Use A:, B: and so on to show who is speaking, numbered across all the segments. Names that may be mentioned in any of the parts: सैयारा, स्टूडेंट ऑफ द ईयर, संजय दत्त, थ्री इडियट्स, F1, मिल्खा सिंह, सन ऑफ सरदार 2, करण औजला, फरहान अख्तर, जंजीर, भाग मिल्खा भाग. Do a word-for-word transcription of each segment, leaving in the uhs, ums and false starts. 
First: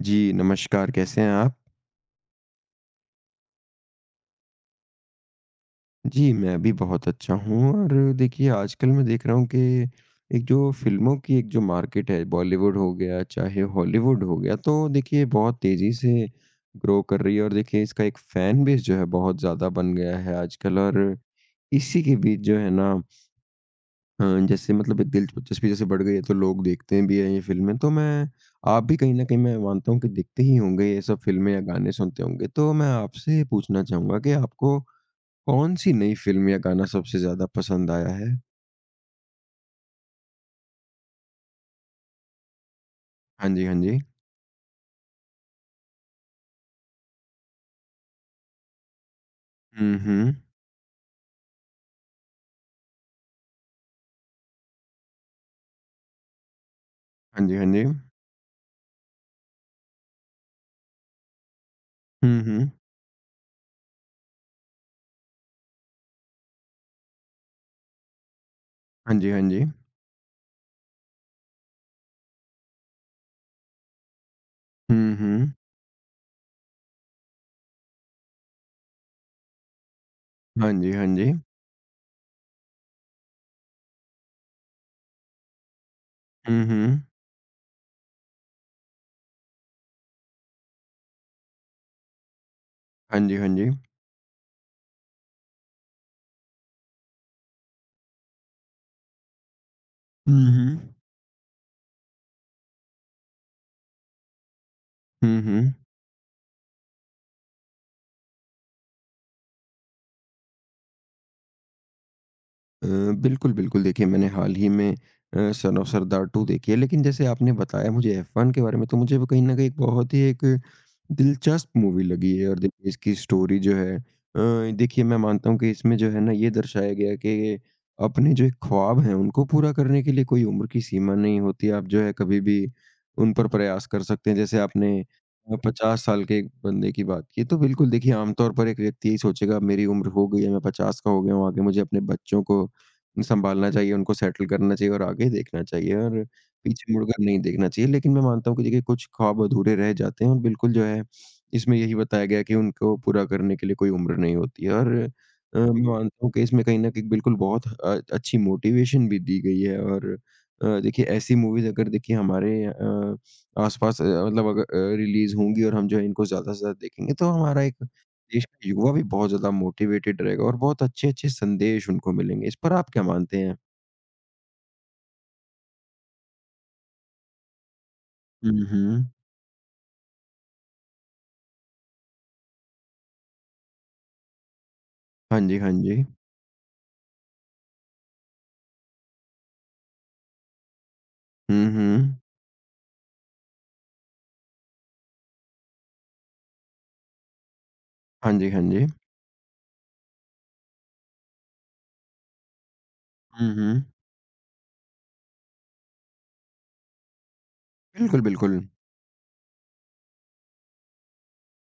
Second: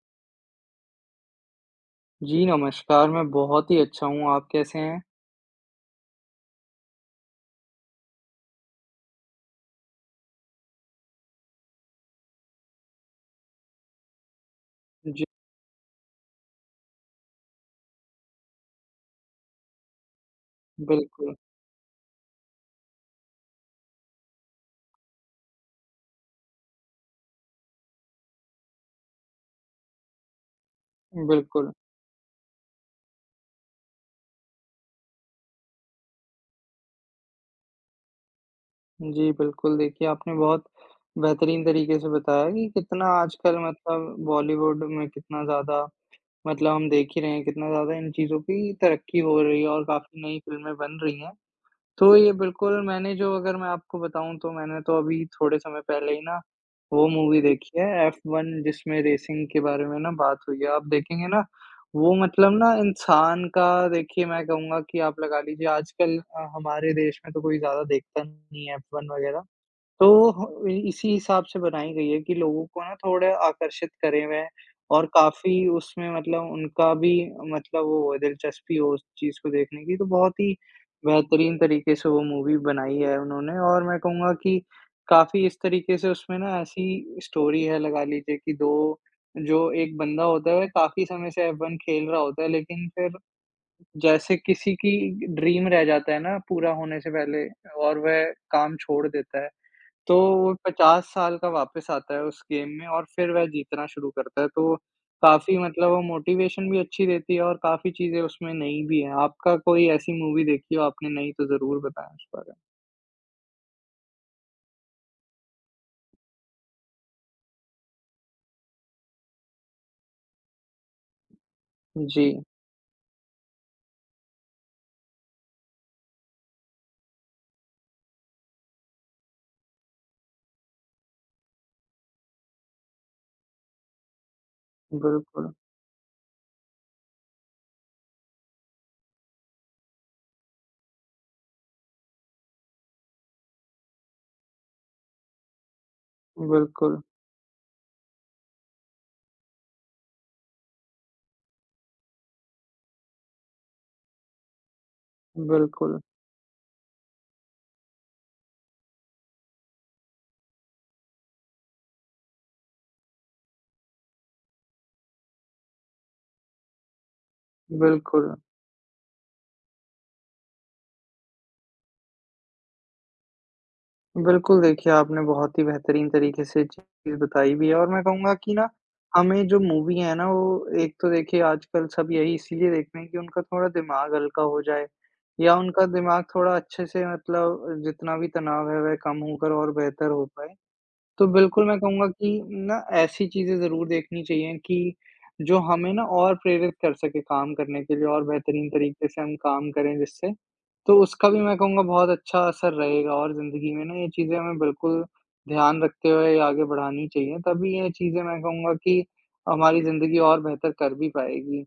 A: जी, नमस्कार, कैसे हैं आप?
B: जी, नमस्कार, मैं बहुत ही अच्छा हूँ, आप कैसे हैं?
A: जी, मैं भी बहुत अच्छा हूँ और देखिए आजकल मैं देख रहा हूँ कि एक जो फ़िल्मों की एक जो मार्केट है, बॉलीवुड हो गया, चाहे हॉलीवुड हो गया, तो देखिए
B: जी,
A: बहुत तेज़ी से ग्रो कर रही है और देखिए इसका एक फ़ैन बेस जो है बहुत ज़्यादा बन गया है आजकल। और
B: बिल्कुल,
A: इसी के बीच जो है ना, अ, जैसे मतलब एक दिलचस्पी जैसे बढ़ गई है, तो लोग देखते भी हैं ये फ़िल्में। तो मैं आप भी कहीं न कहीं मैं मानता हूँ कि देखते ही होंगे ये सब फ़िल्में या
B: बिल्कुल।
A: गाने सुनते होंगे। तो मैं आपसे पूछना चाहूँगा कि आपको कौन सी नई फ़िल्म या गाना सबसे ज़्यादा पसंद आया है?
B: जी, बिल्कुल, देखिए आपने बहुत बेहतरीन तरीके से बताया कि कितना
A: हाँ
B: आजकल
A: जी, हाँ जी।
B: मतलब बॉलीवुड में कितना ज़्यादा मतलब हम देख ही रहे हैं, कितना ज़्यादा इन चीज़ों की तरक्की हो रही है और
A: हुँ,
B: काफ़ी
A: हुँ।
B: नई फ़िल्में बन रही हैं। तो ये बिल्कुल मैंने जो अगर मैं आपको बताऊँ तो मैंने तो अभी थोड़े समय पहले ही ना, वो मूवी
A: हाँ जी, हाँ
B: देखी
A: जी।
B: है एफ वन जिसमें रेसिंग के बारे में ना बात हुई है। आप देखेंगे ना, वो
A: हुँ,
B: मतलब
A: हुँ।
B: ना इंसान का देखिए मैं कहूँगा कि आप लगा लीजिए आजकल अ, हमारे देश में तो कोई ज़्यादा देखता नहीं है एफ वन
A: हाँ जी, हाँ
B: वगैरह।
A: जी।
B: तो इसी हिसाब से बनाई गई है कि लोगों को ना थोड़ा आकर्षित करे वह और
A: हुँ, हुँ।
B: काफ़ी उसमें मतलब उनका भी मतलब वो हो दिलचस्पी हो उस चीज़ को देखने की, तो बहुत ही
A: हाँ जी, हाँ जी।
B: बेहतरीन तरीके से वो मूवी बनाई है उन्होंने और मैं कहूँगा कि काफ़ी इस तरीके से उसमें ना
A: हुँ,
B: ऐसी
A: हुँ।
B: स्टोरी है लगा लीजिए कि दो जो एक बंदा होता है वह काफ़ी समय से एफ-वन खेल रहा होता है, लेकिन फिर
A: हाँ जी, हाँ जी।
B: जैसे किसी की ड्रीम रह जाता है ना पूरा होने से पहले और वह काम छोड़ देता है। तो
A: हुँ,
B: वो
A: हुँ।
B: पचास साल का वापस आता है उस गेम में और फिर वह जीतना शुरू करता है, तो
A: हुँ,
B: काफ़ी
A: हुँ।
B: मतलब वो मोटिवेशन भी अच्छी देती है और काफ़ी चीज़ें उसमें नई भी हैं। आपका कोई ऐसी मूवी देखी हो आपने नई तो ज़रूर बताएँ उस बारे
A: अ, बिल्कुल, बिल्कुल। देखिए, मैंने हाल ही में अ, सन ऑफ सरदार टू देखी है, लेकिन जैसे आपने बताया मुझे एफ वन के बारे में, तो मुझे वो कहीं न कहीं एक बहुत ही एक दिलचस्प मूवी
B: में। जी,
A: लगी है। और देखिए इसकी स्टोरी जो है, अ, देखिए मैं मानता हूँ कि इसमें जो है ना, ये दर्शाया गया है कि अपने जो एक ख्वाब हैं, उनको पूरा करने के लिए कोई उम्र की सीमा नहीं होती। आप जो है कभी भी उन पर प्रयास कर सकते हैं। जैसे आपने
B: बिल्कुल,
A: अ, पचास साल के एक बंदे की बात की, तो बिल्कुल देखिए आम तौर पर एक व्यक्ति यही सोचेगा, "अब मेरी उम्र हो गई है, मैं पचास का हो गया हूँ, आगे मुझे अपने बच्चों को सँभालना चाहिए, उनको सेटल करना चाहिए और आगे देखना चाहिए और पीछे
B: बिल्कुल,
A: मुड़कर नहीं देखना चाहिए।" लेकिन मैं मानता हूँ कि देखिए कुछ ख्वाब अधूरे रह जाते हैं और बिल्कुल जो है इसमें यही बताया गया है कि उनको पूरा करने के लिए कोई उम्र नहीं होती है। और अ, मैं
B: बिल्कुल,
A: मानता हूँ कि इसमें कहीं न कहीं बिल्कुल बहुत अ, अच्छी मोटिवेशन भी दी गई है। और अ, देखिए ऐसी मूवीज़ अगर देखिए हमारे अ, आस-पास अ, मतलब अगर अ, रिलीज़ होंगी और हम जो है इनको ज़्यादा से ज़्यादा देखेंगे, तो हमारा एक
B: बिल्कुल।
A: देश का युवा भी बहुत ज़्यादा मोटिवेटेड रहेगा और बहुत अच्छे-अच्छे संदेश उनको मिलेंगे। इस पर आप क्या मानते हैं?
B: बिल्कुल, देखिए आपने बहुत ही बेहतरीन तरीके से चीज़ बताई भी है और मैं कहूँगा कि
A: हुँ,
B: ना,
A: हुँ।
B: हमें जो मूवी है ना वो एक तो देखिए आजकल सब यही इसीलिए देखते हैं कि उनका थोड़ा दिमाग हल्का हो जाए
A: हाँ
B: या
A: जी, हाँ
B: उनका
A: जी।
B: दिमाग थोड़ा अच्छे से मतलब जितना भी तनाव है वह कम होकर और बेहतर हो पाए। तो
A: हुँ,
B: बिल्कुल मैं कहूँगा
A: हुँ।
B: कि ना ऐसी चीज़ें ज़रूर देखनी चाहिए कि जो हमें ना और प्रेरित कर सके काम करने के लिए और
A: हाँ जी, हाँ
B: बेहतरीन
A: जी।
B: तरीके से हम काम करें जिससे, तो उसका भी मैं कहूँगा बहुत अच्छा असर रहेगा और
A: हुँ,
B: ज़िंदगी
A: हुँ।
B: में ना ये चीज़ें हमें बिल्कुल ध्यान रखते हुए आगे बढ़ानी चाहिए। तभी ये
A: बिल्कुल,
B: चीज़ें मैं
A: बिल्कुल।
B: कहूँगा कि हमारी ज़िंदगी और बेहतर कर भी पाएगी।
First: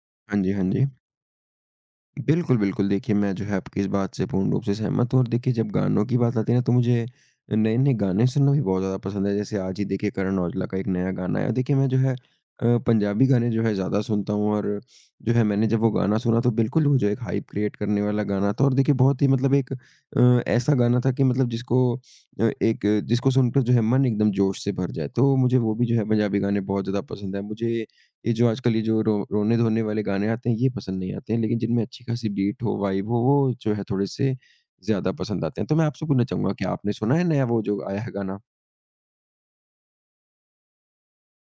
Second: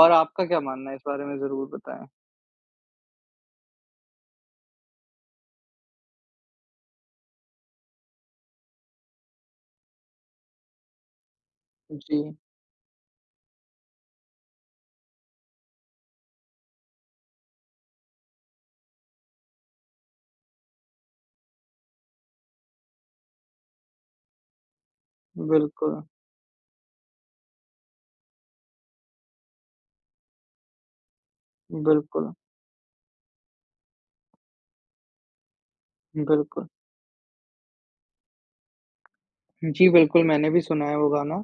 B: और
A: हाँ
B: आपका
A: जी,
B: क्या
A: हाँ जी।
B: मानना है इस बारे में, ज़रूर बताएँ?
A: बिल्कुल, बिल्कुल। देखिए, मैं जो है आपकी इस बात से पूर्ण रूप से सहमत हूँ। और देखिए जब गानों की बात आती है ना, तो मुझे नए-नए गाने सुनना भी बहुत ज़्यादा पसंद है। जैसे आज ही देखिए करण औजला का एक नया गाना आया। देखिए मैं जो है
B: जी,
A: अ, पंजाबी गाने जो है ज़्यादा सुनता हूँ। और जो है मैंने जब वो गाना सुना, तो बिल्कुल वो जो एक हाइप क्रिएट करने वाला गाना था। और देखिए बहुत ही मतलब एक अ, ऐसा गाना था कि मतलब जिसको अ, एक जिसको सुनकर जो है मन एकदम जोश से भर जाए। तो मुझे वो भी जो
B: बिल्कुल,
A: है पंजाबी गाने बहुत ज़्यादा पसंद है। मुझे ये जो आजकल ये जो रो रोने-धोने वाले गाने आते हैं, ये पसंद नहीं आते हैं, लेकिन जिनमें अच्छी खासी
B: बिल्कुल,
A: बीट हो, वाइब हो, वो जो है थोड़े-से ज़्यादा पसंद आते हैं। तो मैं आपसे पूछना चाहूँगा कि
B: बिल्कुल।
A: आपने सुना है नया वो जो आया है गाना?
B: जी, बिल्कुल, मैंने भी सुना है वो गाना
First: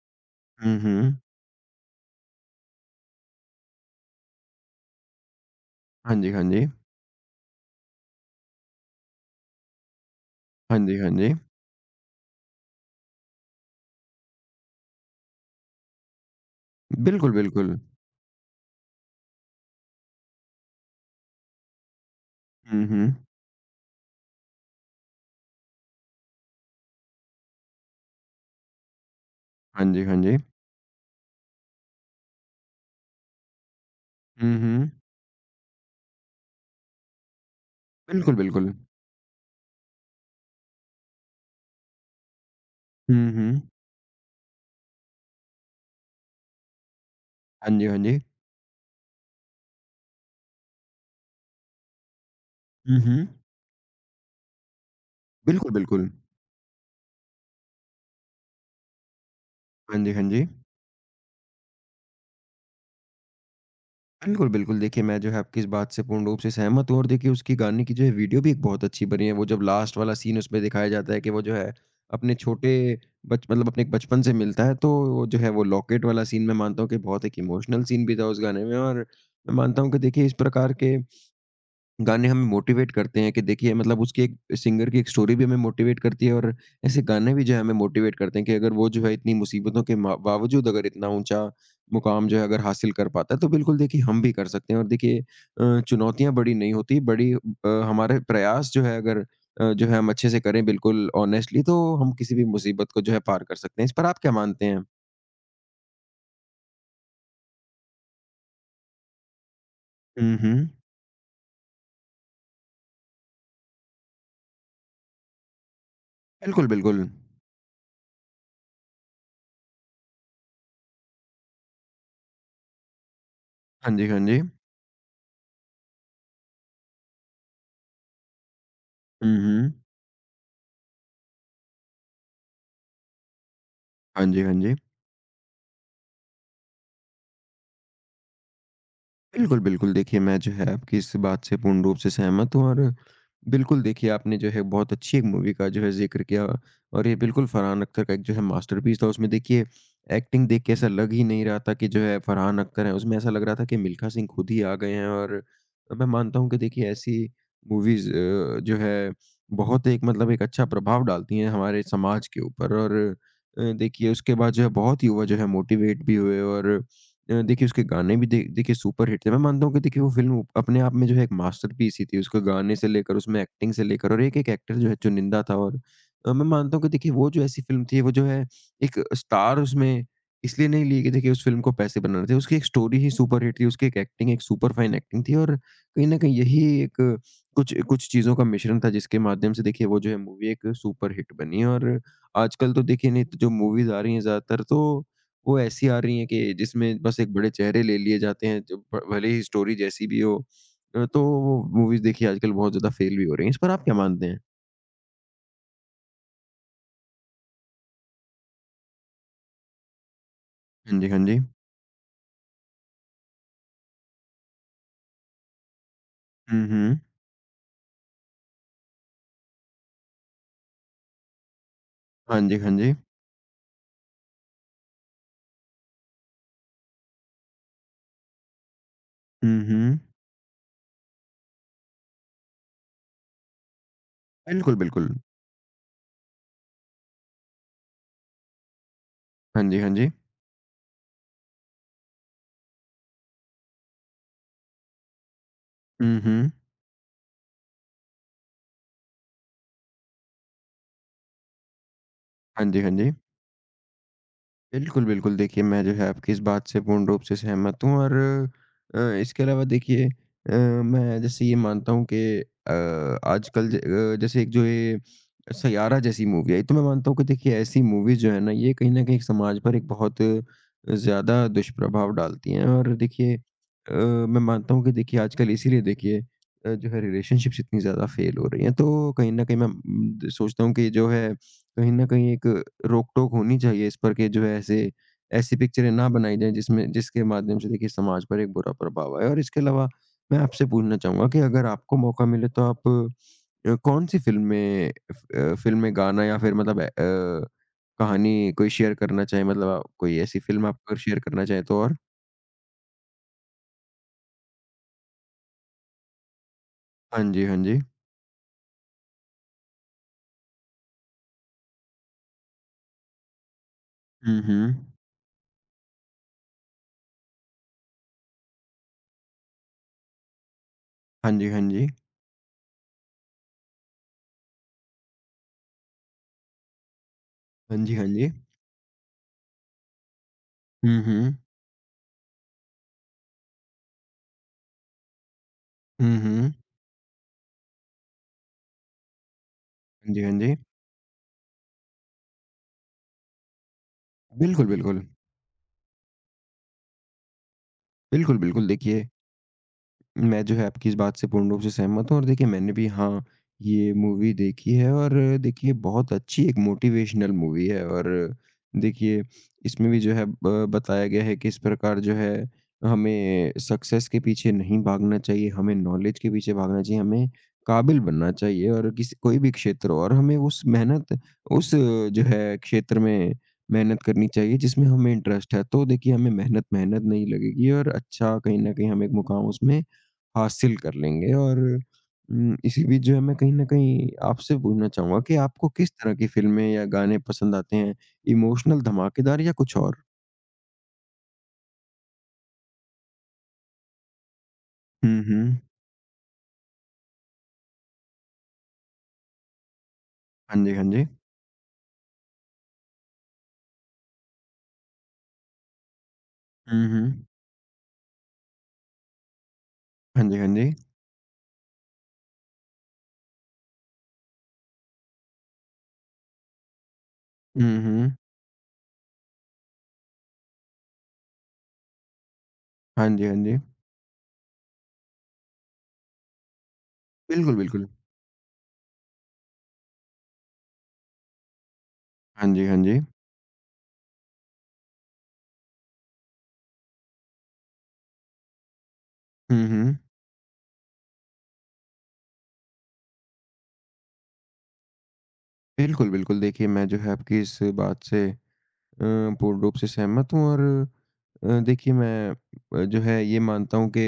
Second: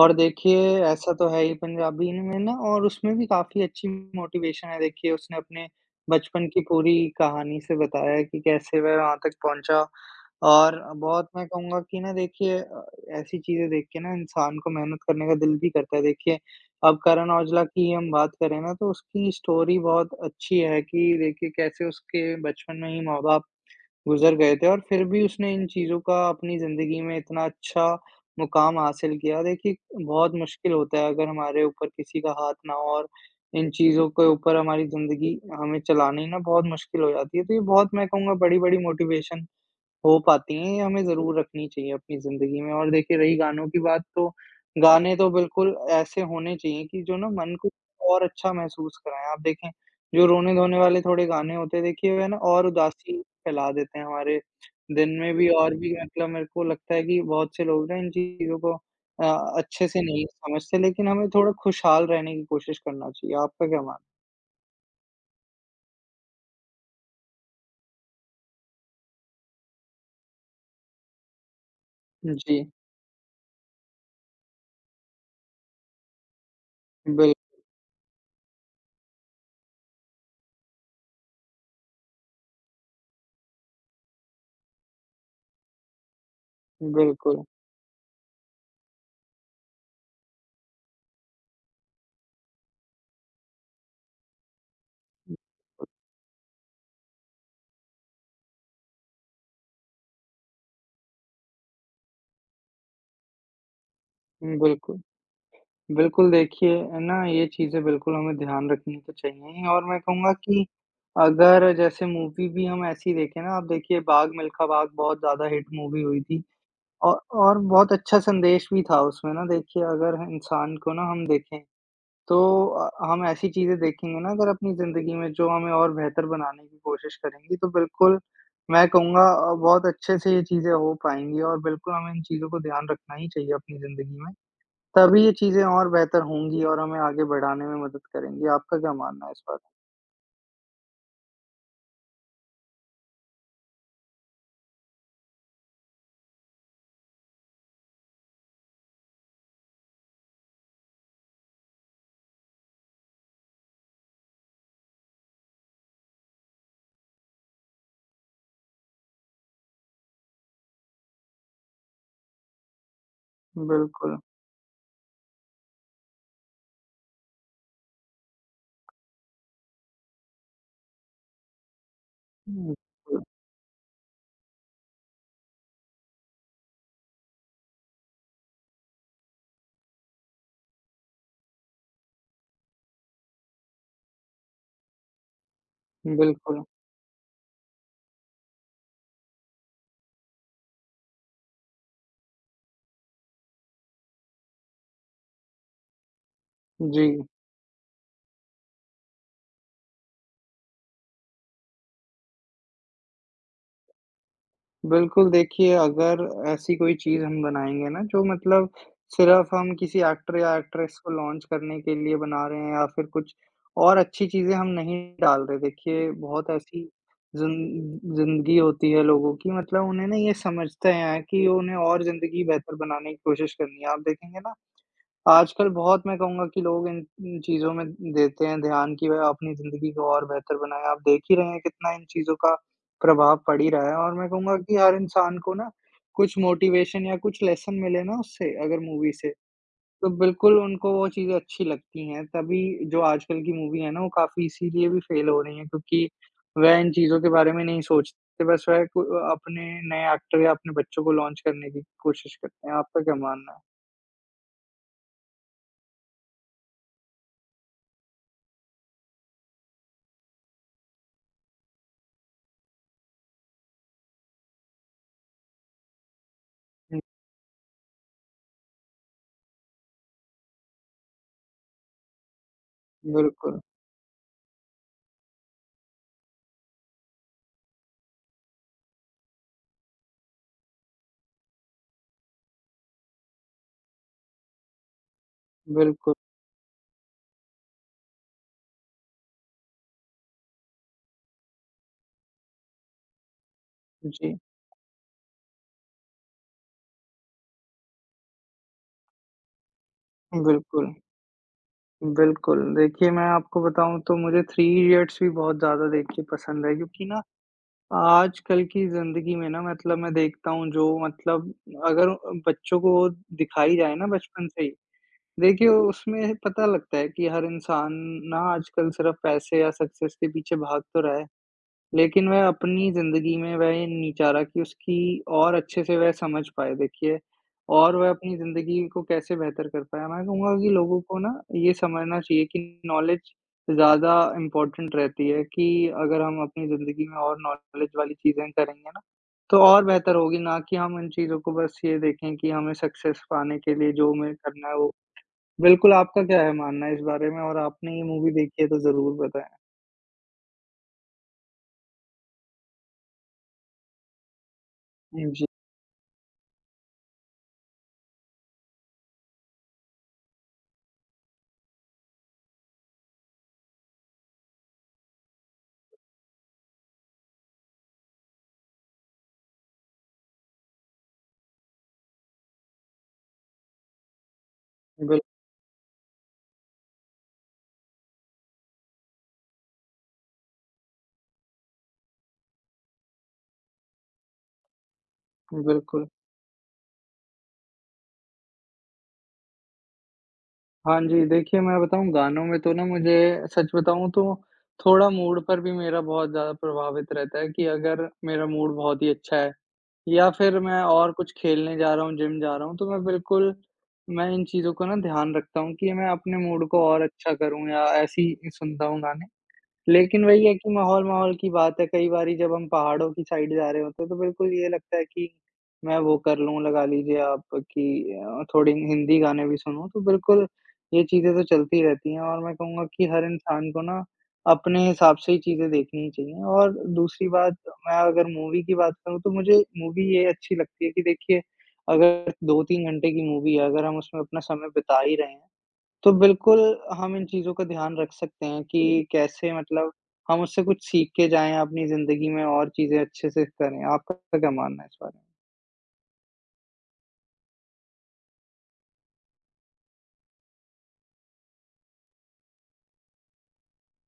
B: और देखिए
A: हुँ,
B: ऐसा
A: हुँ।
B: तो है ही पंजाबी में ना और उसमें भी काफ़ी अच्छी मोटिवेशन है, देखिए उसने अपने
A: हाँ जी, हाँ
B: बचपन की
A: जी।
B: पूरी कहानी से बताया है कि कैसे वह वहाँ तक पहुँचा
A: हाँ
B: और
A: जी, हाँ
B: बहुत
A: जी।
B: मैं कहूँगा कि ना देखिए अ, ऐसी चीज़ें देख के ना इंसान को मेहनत करने का दिल भी करता है। देखिए अब करण
A: बिल्कुल,
B: औजला
A: बिल्कुल।
B: की ही हम बात करें ना, तो उसकी स्टोरी बहुत अच्छी है कि देखिए कैसे उसके बचपन
A: हुँ,
B: में ही
A: हुँ।
B: माँ-बाप गुज़र गए थे और फिर भी उसने इन चीज़ों का अपनी ज़िंदगी में इतना अच्छा मुक़ाम हासिल किया। देखिए,
A: हाँ जी, हाँ
B: बहुत
A: जी।
B: मुश्किल होता है अगर हमारे ऊपर किसी का हाथ ना हो और इन चीज़ों के
A: हुँ,
B: ऊपर हमारी
A: हुँ।
B: ज़िंदगी हमें चलानी ना बहुत मुश्किल हो जाती है। तो ये बहुत मैं कहूँगा
A: बिल्कुल, बिल्कुल।
B: बड़ी-बड़ी मोटिवेशन हो पाती हैं, ये हमें ज़रूर रखनी चाहिए अपनी ज़िंदगी में। और देखिए,
A: हुँ,
B: रही
A: हुँ।
B: गानों की बात, तो गाने तो बिल्कुल ऐसे होने चाहिए कि जो ना मन को
A: हाँ जी, हाँ जी।
B: और अच्छा महसूस कराएँ। आप देखें, जो रोने-धोने वाले थोड़े गाने होते हैं देखिए वे ना और
A: हुँ,
B: उदासी
A: हुँ।
B: फैला देते हैं हमारे दिन में भी
A: बिल्कुल,
B: और भी
A: बिल्कुल।
B: मतलब मेरे को लगता है कि बहुत से लोग ना इन चीज़ों को अ, अच्छे से
A: हाँ जी, हाँ
B: नहीं
A: जी।
B: समझते, लेकिन हमें थोड़ा खुशहाल रहने की कोशिश करना चाहिए। आपका क्या मानना
A: बिल्कुल, बिल्कुल। देखिए, मैं जो है आपकी इस बात से पूर्ण रूप से सहमत हूँ। और देखिए उसकी गाने की जो है वीडियो भी एक बहुत अच्छी बनी है। वो जब लास्ट वाला सीन उसमें दिखाया जाता है कि वो जो है अपने
B: है? जी,
A: छोटे बच मतलब अपने एक बचपन से मिलता है, तो वो जो है वो लॉकेट वाला सीन मैं मानता हूँ कि बहुत
B: बिल
A: एक इमोशनल सीन भी था उस गाने में। और मैं मानता हूँ कि देखिए इस प्रकार के गाने हमें मोटिवेट करते हैं कि देखिए, मतलब उसकी एक सिंगर की एक स्टोरी भी हमें मोटिवेट करती है। और ऐसे गाने
B: बिल्कुल।
A: भी जो है हमें मोटिवेट करते हैं कि अगर वो जो है इतनी मुसीबतों के मा- बावजूद अगर इतना ऊंचा मुकाम जो है अगर हासिल कर पाता है, तो बिल्कुल देखिए हम भी कर सकते हैं। और देखिए अ, चुनौतियां बड़ी नहीं होती, बड़ी अ, हमारे प्रयास जो है अगर अ, जो है हम अच्छे से करें बिल्कुल ऑनेस्टली, तो हम किसी भी मुसीबत को जो है पार कर सकते हैं। इस पर आप क्या मानते हैं?
B: बिल्कुल। बिल्कुल, देखिए है ना, ये चीज़ें बिल्कुल हमें ध्यान रखनी तो चाहिए ही और मैं कहूँगा
A: हम्म,
B: कि
A: हम्म।
B: अगर जैसे मूवी भी हम ऐसी देखें ना, आप देखिए भाग मिल्खा भाग बहुत ज़्यादा हिट मूवी हुई थी
A: बिल्कुल, बिल्कुल।
B: औ और बहुत अच्छा संदेश भी था उसमें ना, देखिए अगर इंसान को ना हम देखें, तो अ, हम ऐसी चीज़ें
A: हाँ जी, हाँ
B: देखेंगे ना
A: जी।
B: अगर अपनी ज़िंदगी में जो हमें और बेहतर बनाने की कोशिश करेंगी, तो बिल्कुल मैं कहूँगा
A: हम्म,
B: अ,
A: हम्म।
B: बहुत अच्छे से ये चीज़ें हो पाएँगी और बिल्कुल हमें इन चीज़ों को ध्यान रखना ही चाहिए अपनी ज़िंदगी
A: हाँ
B: में।
A: जी, हाँ जी।
B: तभी ये चीज़ें और बेहतर होंगी और हमें आगे बढ़ाने में मदद करेंगी। आपका क्या मानना है इस
A: बिल्कुल,
B: बारे
A: बिल्कुल। देखिए, मैं जो है आपकी इस बात से पूर्ण रूप से सहमत हूँ। और बिल्कुल देखिए आपने जो है बहुत अच्छी एक मूवी का जो है ज़िक्र किया। और ये बिल्कुल फरहान अख्तर का एक जो है मास्टरपीस था। उसमें देखिए एक्टिंग देख के ऐसा लग ही नहीं रहा था कि जो है फरहान अख्तर हैं, उसमें ऐसा लग रहा था कि मिल्खा सिंह खुद ही आ गए हैं। और मैं मानता हूँ कि देखिए ऐसी मूवीज़ अ, जो है बहुत एक मतलब एक अच्छा प्रभाव डालती हैं हमारे समाज के ऊपर। और
B: में?
A: अ, देखिए
B: बिल्कुल।
A: उसके बाद जो है बहुत युवा जो है मोटिवेट भी हुए। और अ, देखिए उसके गाने भी दे देखिए सुपरहिट थे। मैं मानता हूँ कि देखिए वो फ़िल्म अपने आप में जो है एक मास्टरपीस ही थी। उसके
B: हुँ,
A: गाने से लेकर
B: बिल्कुल,
A: उसमें एक्टिंग से लेकर और एक-एक एक्टर जो है चुनिंदा था। और अ, मैं मानता हूँ कि देखिए वो जो ऐसी फ़िल्म थी, वो जो है एक स्टार उसमें इसलिए नहीं ली कि देखिए उस फ़िल्म को पैसे बनाने थे। उसकी एक स्टोरी ही सुपरहिट थी, उसकी एक एक्टिंग एक सुपर फाइन एक्टिंग थी। और कहीं न कहीं यही
B: बिल्कुल।
A: एक अ, कुछ कुछ चीज़ों का मिश्रण था, जिसके माध्यम से देखिए वो जो है मूवी एक सुपरहिट बनी। और आजकल तो देखिए नहीं तो जो मूवीज़ आ रही हैं ज़्यादातर, तो वो ऐसी आ रही हैं कि जिसमें
B: जी,
A: बस एक बड़े चेहरे ले लिए जाते हैं, जो भ भले ही स्टोरी जैसी भी हो। अ, तो वो मूवीज़ देखिए आजकल बहुत ज़्यादा फ़ेल भी हो रही हैं। इस पर आप क्या मानते हैं?
B: बिल्कुल, देखिए अगर ऐसी कोई चीज़ हम बनाएँगे ना जो मतलब सिर्फ़ हम किसी एक्टर या एक्ट्रेस
A: हाँ जी,
B: को
A: हाँ जी।
B: लॉन्च करने के लिए बना रहे हैं या फिर कुछ और अच्छी चीज़ें हम नहीं डाल रहे। देखिए बहुत
A: हुँ,
B: ऐसी
A: हुँ।
B: ज़िन ज़िंदगी होती है लोगों की, मतलब उन्हें ना ये समझते हैं कि उन्हें और
A: हाँ
B: ज़िंदगी
A: जी, हाँ
B: बेहतर
A: जी।
B: बनाने की कोशिश करनी है। आप देखेंगे ना, आजकल बहुत मैं कहूँगा कि लोग इन इन चीज़ों में देते हैं ध्यान कि वह अपनी
A: हुँ,
B: ज़िंदगी
A: हुँ।
B: को और बेहतर बनाएँ। आप देख ही रहे हैं कितना इन चीज़ों का प्रभाव पड़ ही रहा है और मैं कहूँगा
A: बिल्कुल,
B: कि हर
A: बिल्कुल।
B: इंसान को ना कुछ मोटिवेशन या कुछ लेसन मिले ना उससे, अगर मूवी से,
A: हाँ जी, हाँ
B: तो
A: जी।
B: बिल्कुल उनको वो चीज़ें अच्छी लगती हैं। तभी जो आजकल की मूवी है ना वो काफ़ी इसीलिए भी फ़ेल हो रही हैं, क्योंकि
A: हुँ, हुँ।
B: वह इन चीज़ों के बारे में नहीं सोचते, बस वह को अपने नए एक्टर या अपने बच्चों को लॉन्च करने की कोशिश
A: हाँ
B: करते हैं।
A: जी, हाँ
B: आपका
A: जी।
B: क्या मानना है?
A: बिल्कुल, बिल्कुल। देखिए, मैं जो है आपकी इस बात से पूर्ण रूप से सहमत हूँ। और अ, इसके अलावा देखिए अ, मैं जैसे ये मानता हूँ कि अ, आजकल ज अ, जैसे एक जो ये सैयारा जैसी मूवी आई, तो मैं
B: हुँ,
A: मानता हूँ कि देखिए ऐसी मूवीज़ जो है ना, ये कहीं न कहीं समाज पर एक बहुत ज़्यादा दुष्प्रभाव डालती हैं। और देखिए
B: बिल्कुल,
A: अ, मैं मानता हूँ कि देखिए आजकल इसीलिए देखिए अ, जो है रिलेशनशिप्स इतनी ज़्यादा फ़ेल हो रही हैं। तो कहीं न कहीं मैं उम, सोचता हूँ कि जो है कहीं न कहीं एक रोक-टोक होनी चाहिए इस पर कि जो है ऐसे ऐसी पिक्चरें ना
B: बिल्कुल।
A: बनाई जाएँ, जिसमें जिसके माध्यम से देखिए समाज पर एक बुरा प्रभाव आए। और इसके अलावा मैं आपसे पूछना चाहूँगा कि अगर आपको मौका मिले तो आप अ, कौन-सी
B: जी,
A: फ़िल्म में फ अ, फ़िल्म में गाना या फिर मतलब अ, अ, कहानी कोई शेयर करना चाहें, मतलब आप कोई ऐसी फ़िल्म आप
B: बिल्कुल,
A: अगर शेयर करना चाहें तो और?
B: बिल्कुल। देखिए, मैं आपको बताऊँ तो मुझे थ्री इडियट्स भी बहुत ज़्यादा देखिए पसंद है क्योंकि ना
A: हाँ जी, हाँ जी।
B: आजकल की ज़िंदगी में ना मतलब मैं देखता हूँ जो मतलब अगर बच्चों को दिखाई जाए ना
A: हुँ,
B: बचपन से ही,
A: हुँ।
B: देखिए उसमें पता लगता है कि हर इंसान ना आजकल सिर्फ़ पैसे या सक्सेस के पीछे भाग तो रहा है।
A: हाँ जी, हाँ जी।
B: लेकिन वह अपनी ज़िंदगी में वह ये नहीं चाह रहा कि उसकी और अच्छे से वह समझ पाए, देखिए
A: हाँ जी,
B: और
A: हाँ
B: वह
A: जी।
B: अपनी ज़िंदगी को कैसे बेहतर कर पाए। मैं कहूँगा कि लोगों
A: हुँ,
B: को ना
A: हुँ।
B: ये समझना चाहिए कि नॉलेज ज़्यादा इम्पोर्टेंट रहती है कि
A: हुँ,
B: अगर हम
A: हुँ।
B: अपनी ज़िंदगी में और नॉलेज वाली चीज़ें करेंगे ना, तो और
A: हाँ
B: बेहतर
A: जी, हाँ
B: होगी
A: जी।
B: ना कि हम इन चीज़ों को बस ये देखें कि हमें सक्सेस पाने के लिए जो हमें
A: बिल्कुल,
B: करना है वो
A: बिल्कुल।
B: बिल्कुल। आपका क्या है मानना इस बारे में, और आपने ये मूवी
A: बिल्कुल,
B: देखी
A: बिल्कुल।
B: है तो
A: देखिए,
B: ज़रूर बताएँ?
A: मैं जो है आपकी इस बात से पूर्ण रूप से सहमत हूँ। और देखिए मैंने भी हाँ, ये मूवी देखी है। और
B: जी,
A: देखिए बहुत अच्छी एक मोटिवेशनल मूवी है। और देखिए इसमें भी जो है ब बताया गया है किस प्रकार जो है हमें सक्सेस के पीछे नहीं भागना चाहिए, हमें नॉलेज के पीछे भागना चाहिए, हमें काबिल बनना चाहिए। और किसी कोई भी क्षेत्र हो और हमें उस मेहनत उस जो है क्षेत्र में मेहनत करनी चाहिए जिसमें हमें
B: बिल
A: इंटरेस्ट है। तो देखिए हमें मेहनत, मेहनत नहीं लगेगी और अच्छा कहीं न कहीं हम एक मुकाम उसमें हासिल कर लेंगे। और उम, इसी बीच जो है मैं कहीं न कहीं आपसे पूछना चाहूँगा कि आपको किस
B: बिल्कुल।
A: तरह की फ़िल्में या गाने पसंद आते हैं? इमोशनल, धमाकेदार या कुछ और?
B: हाँ जी, देखिए मैं बताऊँ, गानों में तो ना मुझे सच बताऊँ तो थोड़ा
A: हुँ,
B: मूड पर
A: हुँ।
B: भी मेरा बहुत ज़्यादा प्रभावित रहता है कि अगर मेरा मूड बहुत ही अच्छा है या फिर
A: हाँ जी,
B: मैं
A: हाँ जी।
B: और कुछ खेलने जा रहा हूँ, जिम जा रहा हूँ, तो मैं बिल्कुल मैं इन चीज़ों का ना ध्यान रखता हूँ कि मैं अपने मूड को
A: हुँ,
B: और
A: हुँ।
B: अच्छा करूँ या ऐसे ही सुनता हूँ गाने। लेकिन
A: हाँ जी,
B: वही
A: हाँ
B: है
A: जी।
B: कि माहौल-माहौल की बात है, कई बारी जब हम पहाड़ों की साइड जा रहे होते हैं, तो बिल्कुल ये लगता है कि मैं वो कर लूँ, लगा लीजिए आप
A: हुँ, हुँ।
B: कि अ, थोड़ी हिंदी गाने भी सुनूँ, तो बिल्कुल ये चीज़ें तो चलती रहती हैं और मैं कहूँगा कि
A: हाँ
B: हर
A: जी, हाँ जी।
B: इंसान को ना अपने हिसाब से ही चीज़ें देखनी चाहिए। और दूसरी
A: बिल्कुल,
B: बात,
A: बिल्कुल।
B: मैं अगर मूवी की बात करूँ, तो मुझे मूवी ये अच्छी लगती है कि देखिए, अगर
A: हाँ जी, हाँ
B: दो तीन
A: जी।
B: घंटे की मूवी है, अगर हम उसमें अपना समय बिता ही रहे हैं, तो बिल्कुल हम इन चीज़ों का ध्यान रख सकते हैं कि कैसे
A: हुँ,
B: मतलब
A: हुँ।
B: हम उससे कुछ सीख के जाएँ अपनी ज़िंदगी में और चीज़ें अच्छे से करें। आपका क्या मानना है इस बारे
A: बिल्कुल, बिल्कुल। देखिए, मैं जो है आपकी इस बात से अ, पूर्ण रूप से सहमत हूँ। और अ, देखिए मैं अ, जो है ये मानता हूँ कि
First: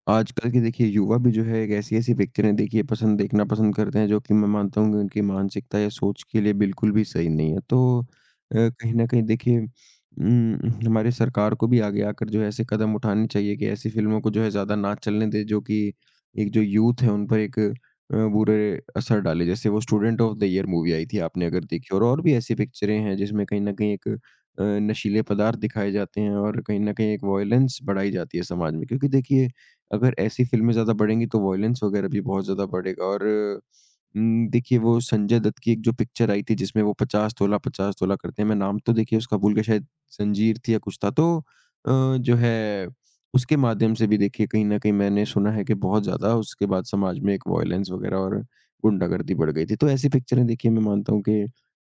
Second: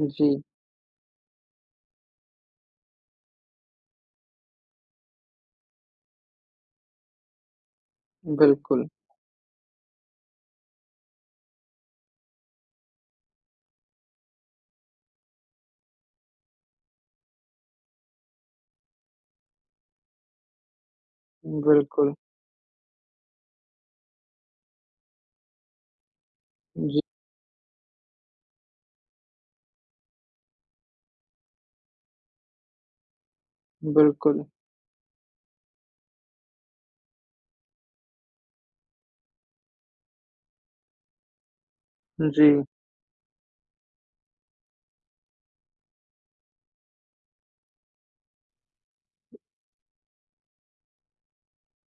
B: में? जी,
A: आजकल के देखिए युवा भी जो है एक ऐसी-ऐसी पिक्चरें देखिए पसंद देखना पसंद करते हैं जो कि मैं मानता हूँ कि उनकी मानसिकता या सोच के लिए बिल्कुल भी सही नहीं है। तो अ,
B: बिल्कुल।
A: कहीं न कहीं देखिए उम, हमारे सरकार को भी आगे आकर जो है ऐसे कदम उठाने चाहिए कि ऐसी फ़िल्मों को जो है ज़्यादा ना चलने दें, जो कि एक जो यूथ है उन पर एक अ, बुरे असर डाले। जैसे वो स्टूडेंट ऑफ द ईयर movie आई थी, आपने अगर देखी हो। और
B: बिल्कुल।
A: और भी ऐसी पिक्चरें हैं जिसमें कहीं न कहीं एक अ, नशीले पदार्थ दिखाए जाते हैं और कहीं न
B: जी,
A: कहीं एक वॉयलेंस बढ़ाई जाती है समाज में। क्योंकि देखिए अगर ऐसी फ़िल्में ज़्यादा बढ़ेंगी, तो वॉयलेंस वगैरह भी बहुत ज़्यादा बढ़ेगा। और
B: बिल्कुल।
A: उम, देखिए वो संजय दत्त की एक जो पिक्चर आई थी, जिसमें वो पचास तोला पचास तोला करते हैं, मैं नाम तो देखिए उसका भूल गया, शायद जंजीर थी या कुछ था। तो अ, जो
B: जी,
A: है उसके माध्यम से भी देखिए कहीं न कहीं मैंने सुना है कि बहुत ज़्यादा उसके बाद समाज में एक वॉयलेंस वगैरह और गुंडागर्दी बढ़ गई थी। तो ऐसी पिक्चरें देखिए मैं मानता हूँ कि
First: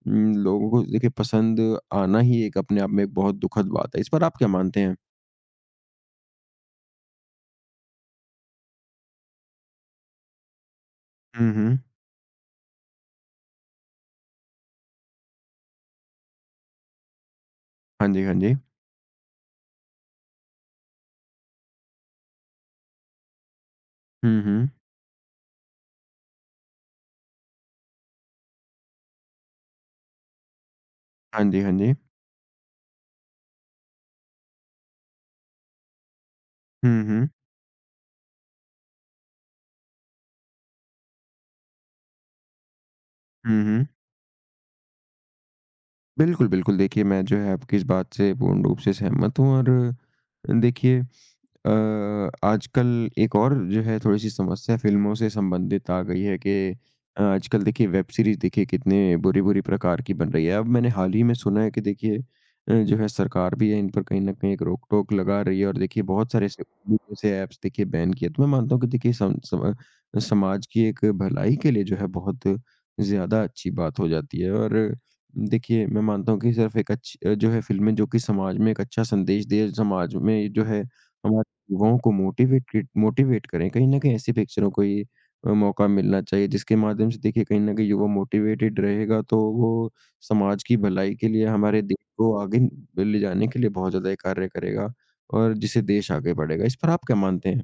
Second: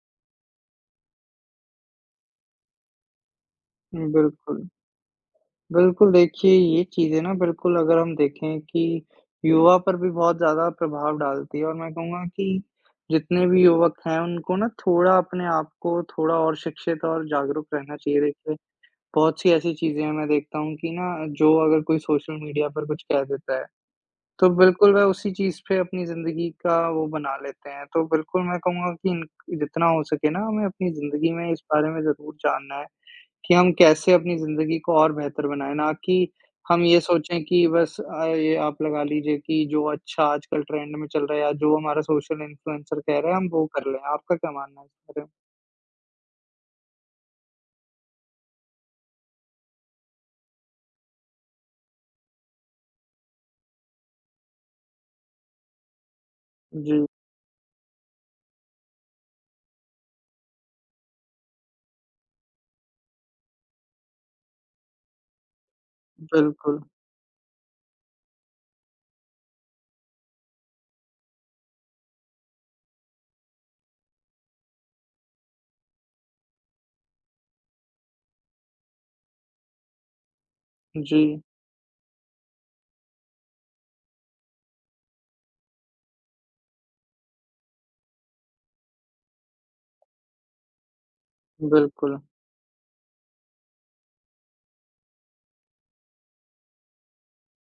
A: उम, लोगों को देखिए पसंद आना ही एक अपने आप में एक बहुत दुखद बात है। इस पर आप क्या
B: बिल्कुल।
A: मानते हैं?
B: बिल्कुल, देखिए ये चीज़ें ना बिल्कुल, अगर हम देखें, कि युवा पर भी बहुत ज़्यादा प्रभाव
A: हुँ,
B: डालती है और
A: हुँ।
B: मैं कहूँगा कि जितने भी युवक हैं उनको ना थोड़ा अपने आप को थोड़ा और शिक्षित और जागरूक रहना
A: हाँ
B: चाहिए,
A: जी, हाँ जी।
B: देखिए। बहुत सी ऐसी चीज़ें हैं मैं देखता हूँ कि ना जो अगर कोई सोशल मीडिया पर कुछ कह देता है,
A: हुँ,
B: तो
A: हुँ।
B: बिल्कुल वह उसी चीज़ पे अपनी ज़िंदगी का वो बना लेते हैं। तो बिल्कुल मैं कहूँगा कि इन, जितना हो सके ना, हमें अपनी ज़िंदगी
A: हाँ
B: में
A: जी,
B: इस
A: हाँ
B: बारे
A: जी।
B: में ज़रूर जानना है कि हम कैसे अपनी ज़िंदगी को और बेहतर बनाएँ, ना कि हम ये
A: हुँ, हुँ।
B: सोचें कि बस अ, ये आप लगा लीजिए कि जो अच्छा आजकल ट्रेंड में चल रहा है या जो हमारा सोशल इन्फ्लुएंसर कह रहा है हम
A: हुँ,
B: वो
A: हुँ।
B: कर लें। आपका क्या मानना है इस बारे
A: बिल्कुल, बिल्कुल। देखिए, मैं जो है आपकी इस बात से पूर्ण रूप से सहमत हूँ। और देखिए अ, आजकल एक और जो है थोड़ी-सी समस्या फ़िल्मों से संबंधित आ गई है कि
B: में? जी,
A: अ, आजकल देखिए वेब सीरीज़ देखिए कितने बुरी-बुरी प्रकार की बन रही है। अब मैंने हाल ही में सुना है कि देखिए अ, जो है सरकार भी है इन पर कहीं न कहीं एक रोक-टोक लगा रही है। और देखिए बहुत सारे ऐसे
B: बिल्कुल।
A: ऐसे ऐप्स देखिए बैन किए। तो मैं मानता हूँ कि देखिए सम सम समाज की एक भलाई के लिए जो है बहुत ज़्यादा अच्छी बात हो जाती है। और देखिए मैं मानता हूँ कि सिर्फ़ एक अच्छी अ, जो है फ़िल्में जो कि समाज में एक अच्छा संदेश दे, समाज में जो है
B: जी,
A: हमारे युवाओं को मोटिवेटेड मोटिवेट करें, कहीं न कहीं ऐसी पिक्चरों को ही अ, मौका मिलना चाहिए, जिसके माध्यम से देखिए कहीं न कहीं युवा मोटिवेटेड रहेगा, तो वो समाज की भलाई के लिए, हमारे देश
B: बिल्कुल।
A: को आगे ले जाने के लिए बहुत ज़्यादा ये कार्य करेगा और जिससे देश आगे बढ़ेगा। इस पर आप क्या मानते हैं?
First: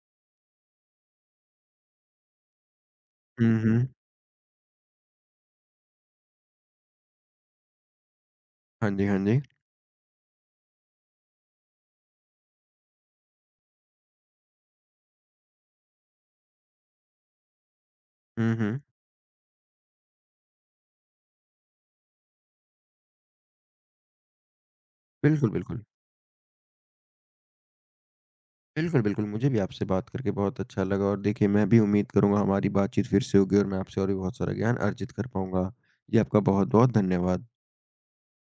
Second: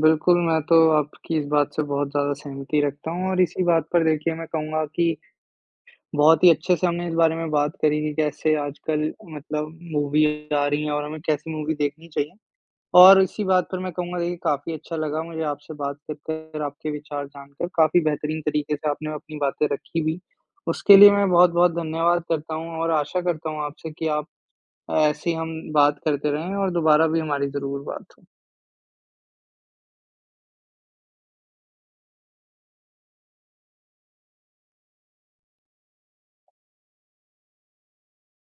B: बिल्कुल, मैं तो आपकी इस बात से बहुत ज़्यादा सहमति रखता हूँ और
A: हुँ,
B: इसी
A: हुँ।
B: बात पर देखिए मैं कहूँगा कि बहुत ही अच्छे से हमने इस बारे में बात करी कि कैसे
A: हाँ जी,
B: आजकल
A: हाँ जी।
B: मतलब मूवी आ रही हैं और हमें कैसी मूवी देखनी चाहिए। और इसी बात पर मैं कहूँगा, देखिए काफ़ी अच्छा लगा मुझे आपसे बात कर कर, आपके विचार जानकर, काफ़ी बेहतरीन
A: हुँ,
B: तरीके
A: हुँ।
B: से आपने अपनी बातें रखी भी। उसके लिए मैं बहुत-बहुत धन्यवाद करता हूँ और आशा करता हूँ आपसे कि आप ऐसे ही
A: बिल्कुल,
B: हम
A: बिल्कुल।
B: बात करते रहें और दोबारा भी हमारी ज़रूर बात हो।
A: बिल्कुल, बिल्कुल, मुझे भी आपसे बात करके बहुत अच्छा लगा। और देखिए मैं भी उम्मीद करूँगा हमारी बातचीत फिर से होगी और मैं आपसे और भी बहुत सारा ज्ञान अर्जित कर पाऊँगा। जी, आपका बहुत-बहुत धन्यवाद।